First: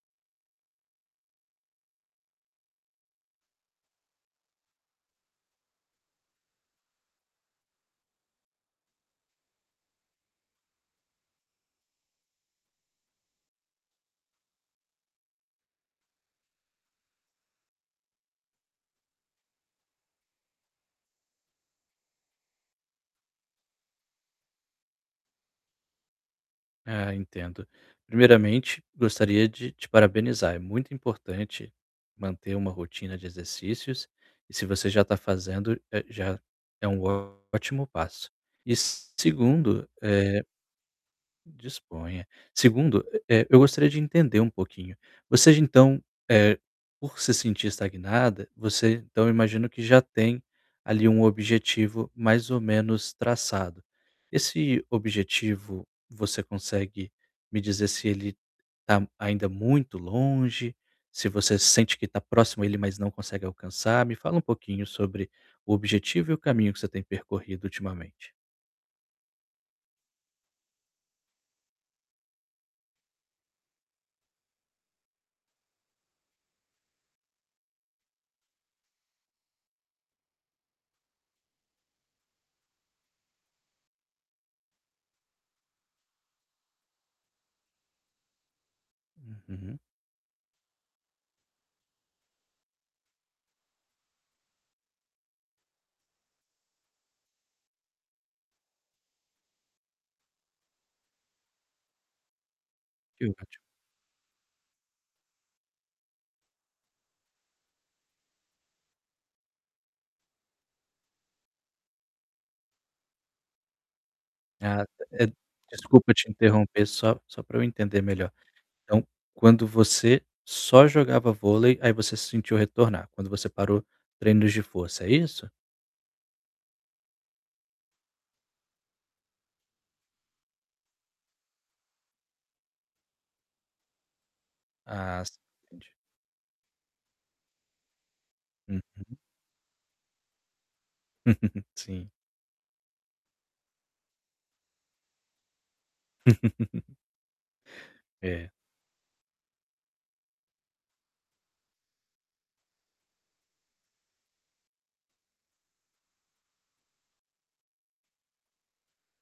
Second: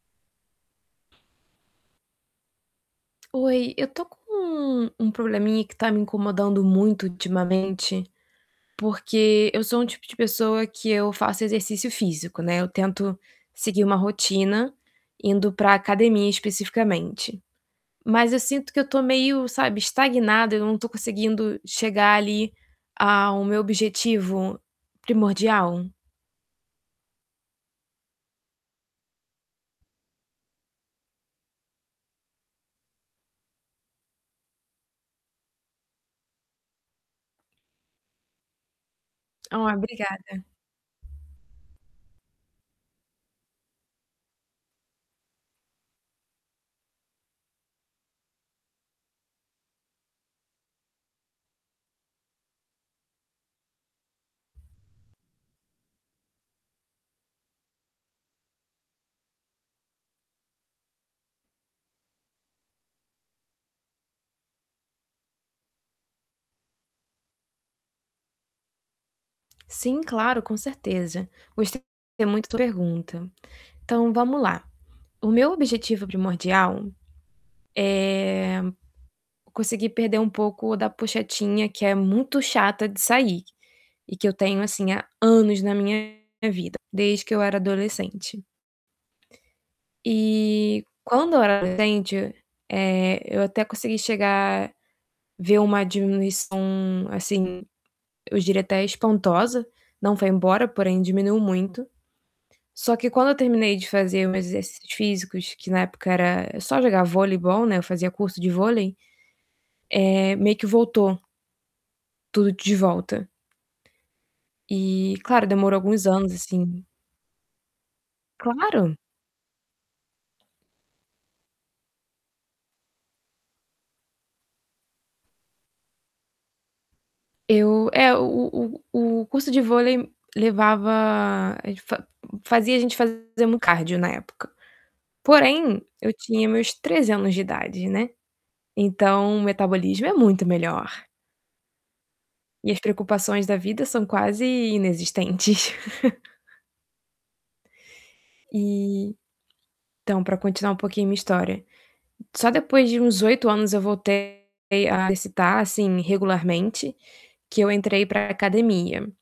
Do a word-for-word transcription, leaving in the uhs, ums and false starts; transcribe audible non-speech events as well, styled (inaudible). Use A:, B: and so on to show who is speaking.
A: Oi, eu tô com um um probleminha que tá me incomodando muito ultimamente, porque eu sou um tipo de pessoa que eu faço exercício físico, né, eu tento seguir uma rotina indo pra academia especificamente, mas eu sinto que eu tô meio, sabe, estagnada, eu não tô conseguindo chegar ali ao meu objetivo primordial.
B: É, entendo. Primeiramente, gostaria de te parabenizar, é muito importante manter uma rotina de exercícios, e se você já tá fazendo, eh, já é um ótimo passo. E
A: Ó,
B: segundo,
A: obrigada.
B: eh disponha. segundo, eh, eu gostaria de entender um pouquinho. Você, então, eh, por se sentir estagnada, você então, imagino que já tem ali um objetivo mais ou menos traçado. Esse objetivo, você consegue me dizer se ele tá ainda muito longe, se você sente que tá próximo a ele, mas não consegue alcançar? Me fala um pouquinho sobre o objetivo e o caminho que você tem percorrido ultimamente.
A: Sim, claro, com certeza. Gostei muito da sua pergunta. Então vamo lá. O meu objetivo primordial, eh, conseguir perder um pouco da pouchetinha, que é muito chata de sair e que eu tenho, assim, há anos na minha vida, desde que eu era adolescente
B: Uhum.
A: eh, quando eu era adolescente, eh, eu até consegui chegar ver uma diminuição, assim, eu diria até espantosa. Não foi embora, porém diminuiu muito. Só que
B: Que
A: quando eu
B: ótimo.
A: terminei de fazer meus exercícios físicos, que na época era só jogar voleibol, né, eu fazia curso de vôlei, eh, meio que voltou tudo de volta.
B: Ah,
A: E
B: eh
A: claro, demorou alguns
B: desculpa te
A: anos
B: interromper,
A: assim.
B: só só pra eu entender melhor.
A: Claro.
B: Então quando você só jogava vôlei, aí você se sentiu retornar, quando você parou treinos de força, é isso?
A: Eu eh, o o o curso de vôlei levava a gente fa fazia a gente fazermos cardio na época.
B: Ah, sim,
A: Porém,
B: entendi.
A: eu tinha meus treze anos de idade, né.
B: Uhum.
A: Então o metabolismo é muito melhor.
B: (chuckles) Sim.
A: E as preocupações da vida são quase inexistentes. (chuckles)
B: (chuckles) É.
A: E então pra continuar um pouquinho minha história, só depois de uns oito anos eu voltei a exercitar, assim, regularmente, que eu entrei pra academia.